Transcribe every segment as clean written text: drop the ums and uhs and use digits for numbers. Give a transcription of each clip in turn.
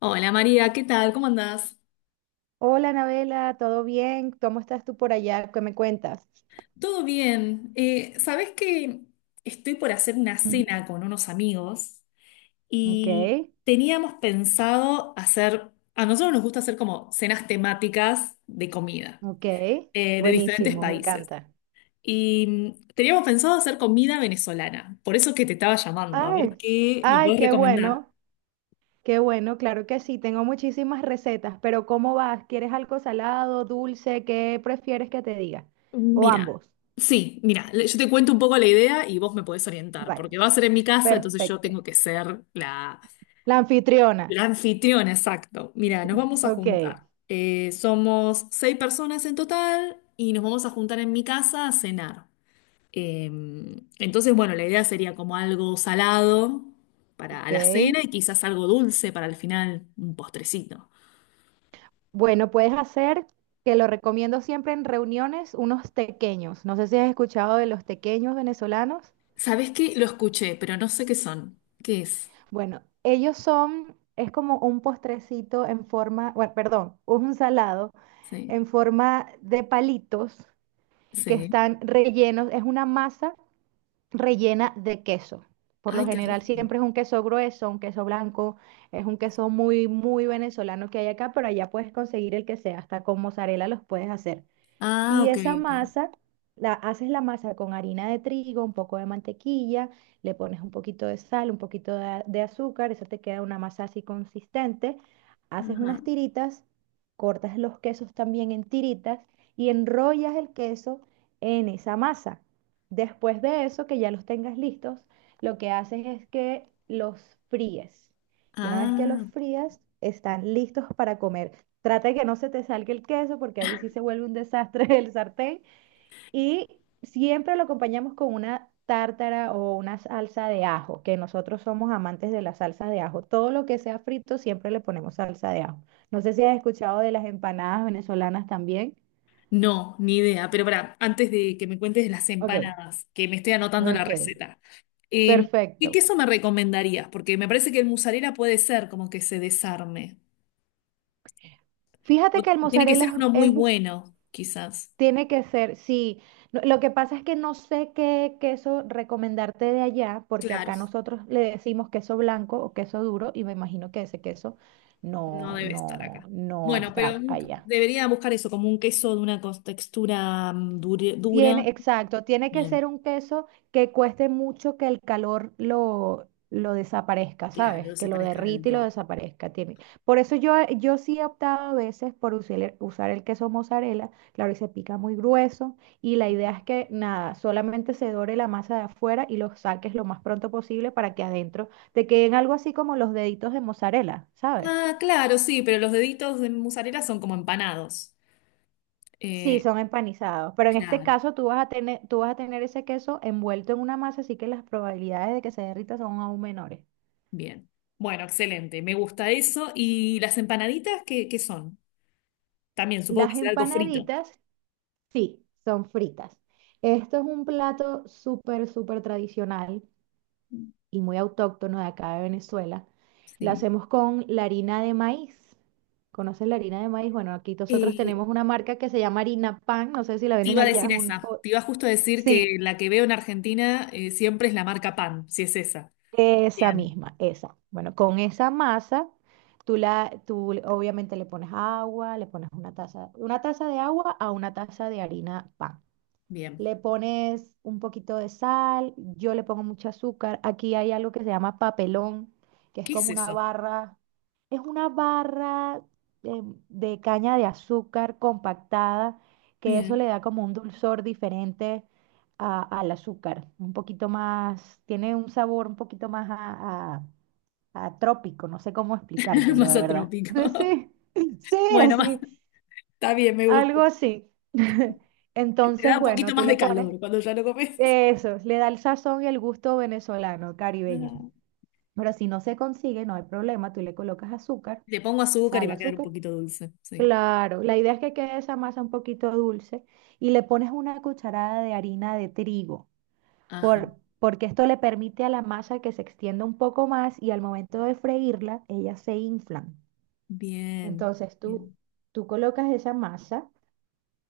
Hola María, ¿qué tal? ¿Cómo andás? Hola, Anabela, ¿todo bien? ¿Cómo estás tú por allá? ¿Qué me cuentas? Todo bien. ¿Sabés que estoy por hacer una Ujú. cena con unos amigos Ok, y teníamos pensado hacer, a nosotros nos gusta hacer como cenas temáticas de comida ok, de diferentes buenísimo, me países. encanta. Y teníamos pensado hacer comida venezolana, por eso es que te estaba llamando, a ver Ay, qué me ay, puedes qué recomendar. bueno, claro que sí, tengo muchísimas recetas, pero ¿cómo vas? ¿Quieres algo salado, dulce? ¿Qué prefieres que te diga? O Mira, ambos. sí, mira, yo te cuento un poco la idea y vos me podés orientar, Vale, porque va a ser en mi casa, entonces yo perfecto. tengo que ser la, La anfitriona. La anfitriona, exacto. Mira, nos vamos a Ok, juntar. Somos seis personas en total y nos vamos a juntar en mi casa a cenar. Eh, entonces, bueno, la idea sería como algo salado para a ok. la cena y quizás algo dulce para al final, un postrecito. Bueno, puedes hacer, que lo recomiendo siempre en reuniones, unos tequeños. No sé si has escuchado de los tequeños venezolanos. ¿Sabés qué? Lo escuché, pero no sé qué son. ¿Qué es? Bueno, ellos son, es como un postrecito en forma, bueno, perdón, un salado Sí, en forma de palitos que sí. están rellenos, es una masa rellena de queso. Por lo Ay, qué general rico. siempre es un queso grueso, un queso blanco, es un queso muy, muy venezolano que hay acá, pero allá puedes conseguir el que sea, hasta con mozzarella los puedes hacer. Ah, Y ok, esa ok. masa, haces la masa con harina de trigo, un poco de mantequilla, le pones un poquito de sal, un poquito de, de azúcar, eso te queda una masa así consistente. Haces Ajá. unas tiritas, cortas los quesos también en tiritas y enrollas el queso en esa masa. Después de eso, que ya los tengas listos, lo que haces es que los fríes. Y una vez que los Ah. frías, están listos para comer. Trata de que no se te salga el queso porque ahí sí se vuelve un desastre el sartén. Y siempre lo acompañamos con una tártara o una salsa de ajo, que nosotros somos amantes de la salsa de ajo. Todo lo que sea frito siempre le ponemos salsa de ajo. No sé si has escuchado de las empanadas venezolanas también. No, ni idea. Pero para, antes de que me cuentes de las Ok, empanadas, que me estoy anotando la ok, receta, eh, ¿qué perfecto. queso me recomendarías? Porque me parece que el mozzarella puede ser como que se desarme. O- Fíjate que el o tiene que mozzarella ser es, uno muy es bu- bueno, quizás. Tiene que ser, sí. No, lo que pasa es que no sé qué queso recomendarte de allá, porque Claro, acá nosotros le decimos queso blanco o queso duro, y me imagino que ese queso no debe estar acá. no Bueno, está pero allá. debería buscar eso, como un queso de una textura dura. Tiene, exacto, tiene que Bien. ser un queso que cueste mucho que el calor lo desaparezca, Claro, no ¿sabes? se Que lo parezca del derrite y lo todo. desaparezca. Tiene. Por eso yo sí he optado a veces por usar usar el queso mozzarella, claro, y se pica muy grueso, y la idea es que nada, solamente se dore la masa de afuera y lo saques lo más pronto posible para que adentro te queden algo así como los deditos de mozzarella, ¿sabes? Ah, claro, sí, pero los deditos de mozzarella son como empanados. Sí, Eh, son empanizados, pero en este claro. caso tú vas a tener ese queso envuelto en una masa, así que las probabilidades de que se derrita son aún menores. Bien. Bueno, excelente. Me gusta eso. ¿Y las empanaditas qué, qué son? También supongo que Las será algo frito. empanaditas, sí, son fritas. Esto es un plato súper, súper tradicional y muy autóctono de acá de Venezuela. Lo Sí. hacemos con la harina de maíz. ¿Conoces la harina de maíz? Bueno, aquí nosotros Eh, tenemos una marca que se llama Harina Pan, no sé si la Te venden iba a allá. decir esa. Te iba justo a decir Sí. que la que veo en Argentina siempre es la marca Pan, si es esa. Esa Bien, misma, esa. Bueno, con esa masa, tú obviamente le pones agua, le pones una taza de agua a una taza de harina pan. bien. Le pones un poquito de sal, yo le pongo mucho azúcar. Aquí hay algo que se llama papelón, que es ¿Qué es como una eso? barra, es una barra eh, de caña de azúcar compactada, que eso Bien. le da como un dulzor diferente al azúcar, un poquito más, tiene un sabor un poquito más a trópico, no sé cómo explicártelo de Masa verdad. trópico. Sí, sí, Bueno, así, está bien, me gusta. algo así. Te da Entonces, un poquito bueno, tú más de le pones calor cuando ya lo comes. eso, le da el sazón y el gusto venezolano, caribeño. Ah. Pero si no se consigue, no hay problema, tú le colocas azúcar, Le pongo azúcar y sal, va a quedar un azúcar. poquito dulce. Sí. Claro, la idea es que quede esa masa un poquito dulce y le pones una cucharada de harina de trigo, Ajá. Porque esto le permite a la masa que se extienda un poco más y al momento de freírla, ellas se inflan. Bien. Entonces tú, Bien. Tú colocas esa masa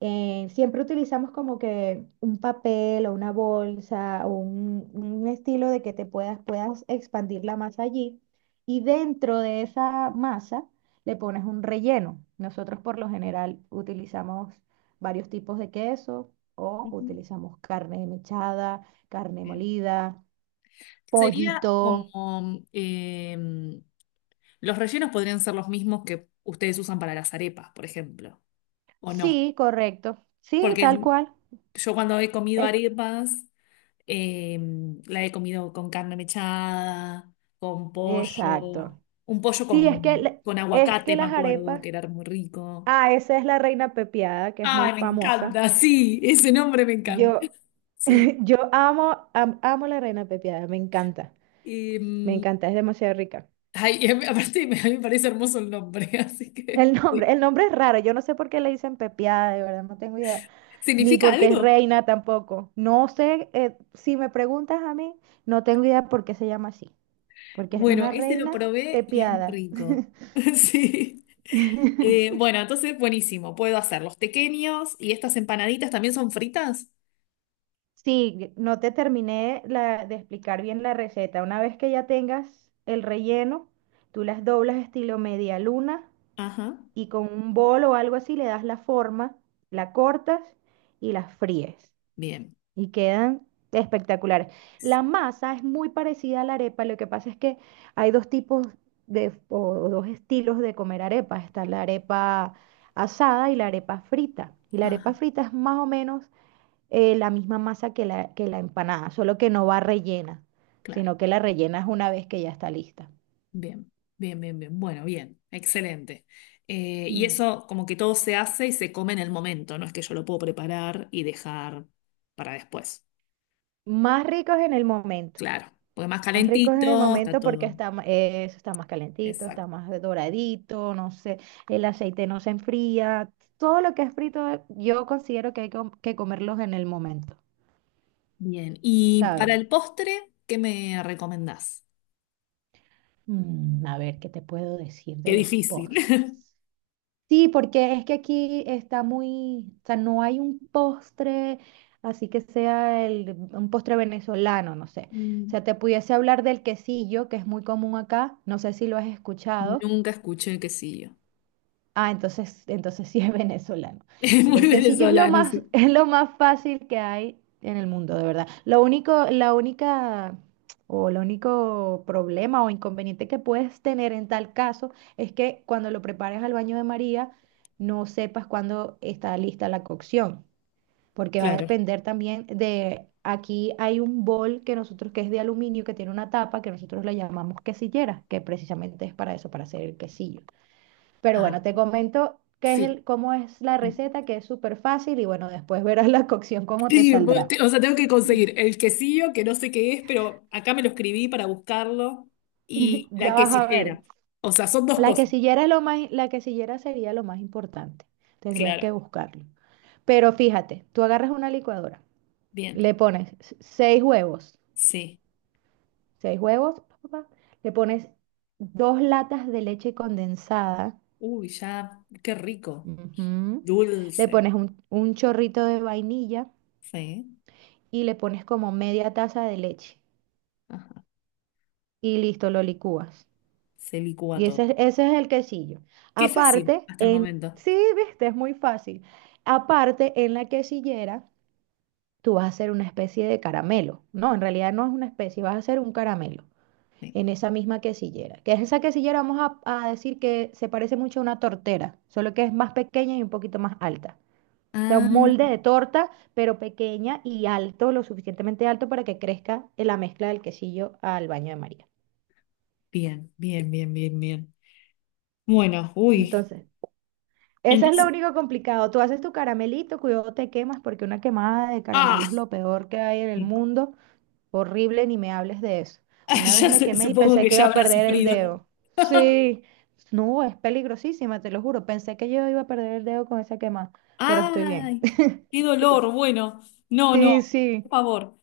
siempre utilizamos como que un papel o una bolsa o un estilo de que te puedas expandir la masa allí y dentro de esa masa le pones un relleno. Nosotros por lo general utilizamos varios tipos de queso o Ujú. utilizamos carne mechada, carne Bien. molida, Sería pollito. como em, los rellenos podrían ser los mismos que ustedes usan para las arepas, por ejemplo, o no. Sí, correcto. Sí, tal Porque cual. yo cuando he comido Es- arepas, la he comido con carne mechada, con pollo, exacto. un pollo Sí, es que, con es que aguacate, me las acuerdo, arepas. que era muy rico. Ah, esa es la reina pepiada, que es muy Ay, me famosa. encanta, sí, ese nombre me encanta. Yo, Sí. yo amo, amo la reina pepiada, me Em, encanta, es demasiado rica. ay, y aparte me, a mí me parece hermoso el nombre, así que sí. El nombre es raro, yo no sé por qué le dicen pepiada, de verdad, no tengo idea. Ni ¿Significa por qué es algo? reina tampoco. No sé, si me preguntas a mí, no tengo idea por qué se llama así, porque es Bueno, una este lo reina probé y es muy pepiada. rico. Sí. Bueno, entonces buenísimo. Puedo hacer los tequeños y estas empanaditas también son fritas. Sí, no te terminé de explicar bien la receta. Una vez que ya tengas el relleno, tú las doblas estilo media luna Ajá. y con un bol o algo así le das la forma, la cortas y las fríes. Bien. Y quedan espectaculares. La Sí. masa es muy parecida a la arepa, lo que pasa es que hay dos tipos de, o dos estilos de comer arepa. Está la arepa asada y la arepa frita. Y la arepa Ajá. frita es más o menos la misma masa que que la empanada, solo que no va rellena, Claro. sino que la rellenas una vez que ya está lista. Bien. Bien, bien, bien. Bueno, bien. Excelente. Y Mm. eso como que todo se hace y se come en el momento. No es que yo lo puedo preparar y dejar para después. Más ricos en el momento, Claro. Porque más más ricos en el calentito está momento porque todo. está, eso está más calentito, está Exacto. más doradito, no sé, el aceite no se enfría, todo lo que es frito yo considero que hay que comerlos en el momento, Bien. Y para ¿sabes? el postre, ¿qué me recomendás? Mm, a ver, ¿qué te puedo decir Qué de los difícil. postres? Sí, porque es que aquí está muy, o sea, no hay un postre, así que sea un postre venezolano, no sé. O Mm. sea, te pudiese hablar del quesillo, que es muy común acá, no sé si lo has escuchado. Nunca escuché quesillo. Ah, entonces sí es venezolano. Es Mira, muy el quesillo es lo venezolano, más, sí. es lo más fácil que hay en el mundo, de verdad. Lo único, la única o el único problema o inconveniente que puedes tener en tal caso es que cuando lo prepares al baño de María no sepas cuándo está lista la cocción, porque va a Claro. depender también de, aquí hay un bol que nosotros que es de aluminio que tiene una tapa que nosotros le llamamos quesillera, que precisamente es para eso, para hacer el quesillo. Pero Ah, bueno, te comento qué es sí. Cómo es la receta, que es súper fácil y bueno, después verás la cocción cómo te Sí, saldrá. O sea, tengo que conseguir el quesillo, que no sé qué es, pero acá me lo escribí para buscarlo, y la Ya vas a ver. quesillera. O sea, son dos La cosas. quesillera, es lo más, la quesillera sería lo más importante. Tendrías que Claro. buscarlo. Pero fíjate, tú agarras una licuadora, Bien. le pones Sí. seis huevos, pa, pa, pa, le pones dos latas de leche condensada, Uy, ya, qué rico. ujú, le Dulce. pones un chorrito de vainilla Sí. y le pones como media taza de leche Ajá. y listo, lo licúas. Se licúa Y todo. Ese es el quesillo. Qué fácil Aparte, hasta el en, momento. sí, viste, es muy fácil. Aparte, en la quesillera, tú vas a hacer una especie de caramelo. No, en realidad no es una especie, vas a hacer un caramelo Sí. en esa misma quesillera. Que es esa quesillera, vamos a decir que se parece mucho a una tortera, solo que es más pequeña y un poquito más alta. O sea, Ah, un molde de torta, pero pequeña y alto, lo suficientemente alto para que crezca en la mezcla del quesillo al baño de María. bien, bien, bien, bien, bien. Bueno, uy. Entonces, eso es lo Entonces, único complicado. Tú haces tu caramelito, cuidado te quemas, porque una quemada de caramelo ah, es lo peor que hay en el mundo. Horrible, ni me hables de eso. Una vez me quemé y supongo pensé que que iba ya a habrá perder el sufrido. dedo. Sí, no, es peligrosísima, te lo juro. Pensé que yo iba a perder el dedo con esa quemada, pero estoy bien. Ay, qué dolor. Bueno, no, no, Sí, por sí. favor,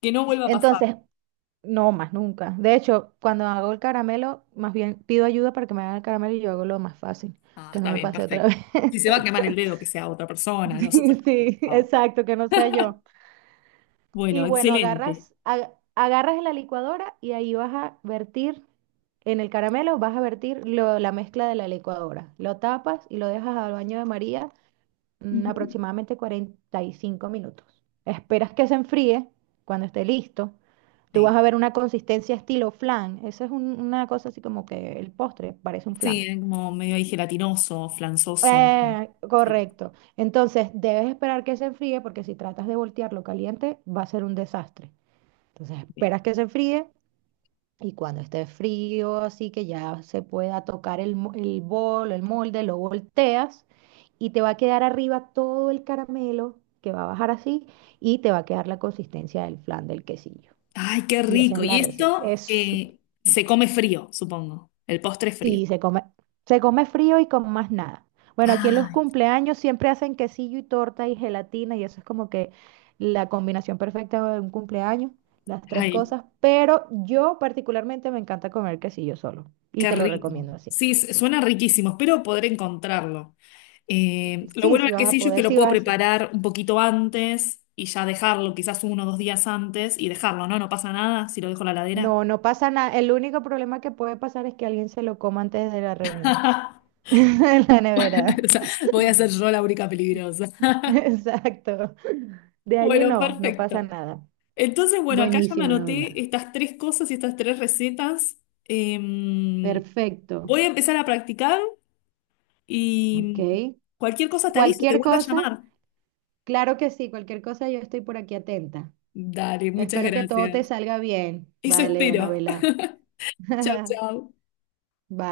que no vuelva a pasar. Entonces, no más nunca. De hecho, cuando hago el caramelo, más bien pido ayuda para que me hagan el caramelo y yo hago lo más fácil, Ah, que no está me bien, pase otra perfecto. vez. Si se va a quemar el dedo, que sea otra persona, Sí, nosotros, por sí, favor. exacto, que no sea yo. Y Bueno, bueno, excelente. Agarras en la licuadora y ahí vas a vertir, en el caramelo vas a vertir la mezcla de la licuadora. Lo tapas y lo dejas al baño de María Ujú. aproximadamente 45 minutos. Esperas que se enfríe cuando esté listo. Tú vas Sí, a ver una consistencia estilo flan. Eso es una cosa así como que el postre parece un sí, flan. es como medio ahí gelatinoso, flanzoso. Sí, Correcto. Entonces, debes esperar que se enfríe porque si tratas de voltearlo caliente, va a ser un desastre. Entonces bien. esperas que se fríe y cuando esté frío, así que ya se pueda tocar el bol, el molde, lo volteas y te va a quedar arriba todo el caramelo que va a bajar así y te va a quedar la consistencia del flan del quesillo. Ay, qué Y esa es rico. la Y receta. esto Es súper. Se come frío, supongo. El postre es frío. Sí, se come frío y con más nada. Bueno, aquí en los Ay, cumpleaños siempre hacen quesillo y torta y gelatina y eso es como que la combinación perfecta de un cumpleaños, las tres ay, cosas, pero yo particularmente me encanta comer quesillo solo y qué te lo rico. recomiendo así. Sí, suena riquísimo. Espero poder encontrarlo. Lo Sí, bueno sí del vas a quesillo es que poder, lo sí puedo vas a hacer. preparar un poquito antes y ya dejarlo, quizás 1 o 2 días antes y dejarlo, ¿no? No pasa nada si lo dejo en la ladera. No, no pasa nada. El único problema que puede pasar es que alguien se lo coma antes de la reunión, en la nevera. O sea, voy a ser yo la única peligrosa. Exacto. De allí Bueno, no, no pasa perfecto. nada. Entonces, bueno, acá ya me Buenísimo, anoté novela. estas tres cosas y estas tres recetas. Eh, Perfecto. Voy a empezar a practicar Ok. y cualquier cosa te aviso, te Cualquier vuelvo a cosa, llamar. claro que sí, cualquier cosa yo estoy por aquí atenta. Dale, muchas Espero que todo gracias. te salga bien. Eso Vale, espero. Anabela. Chao, chao. Bye.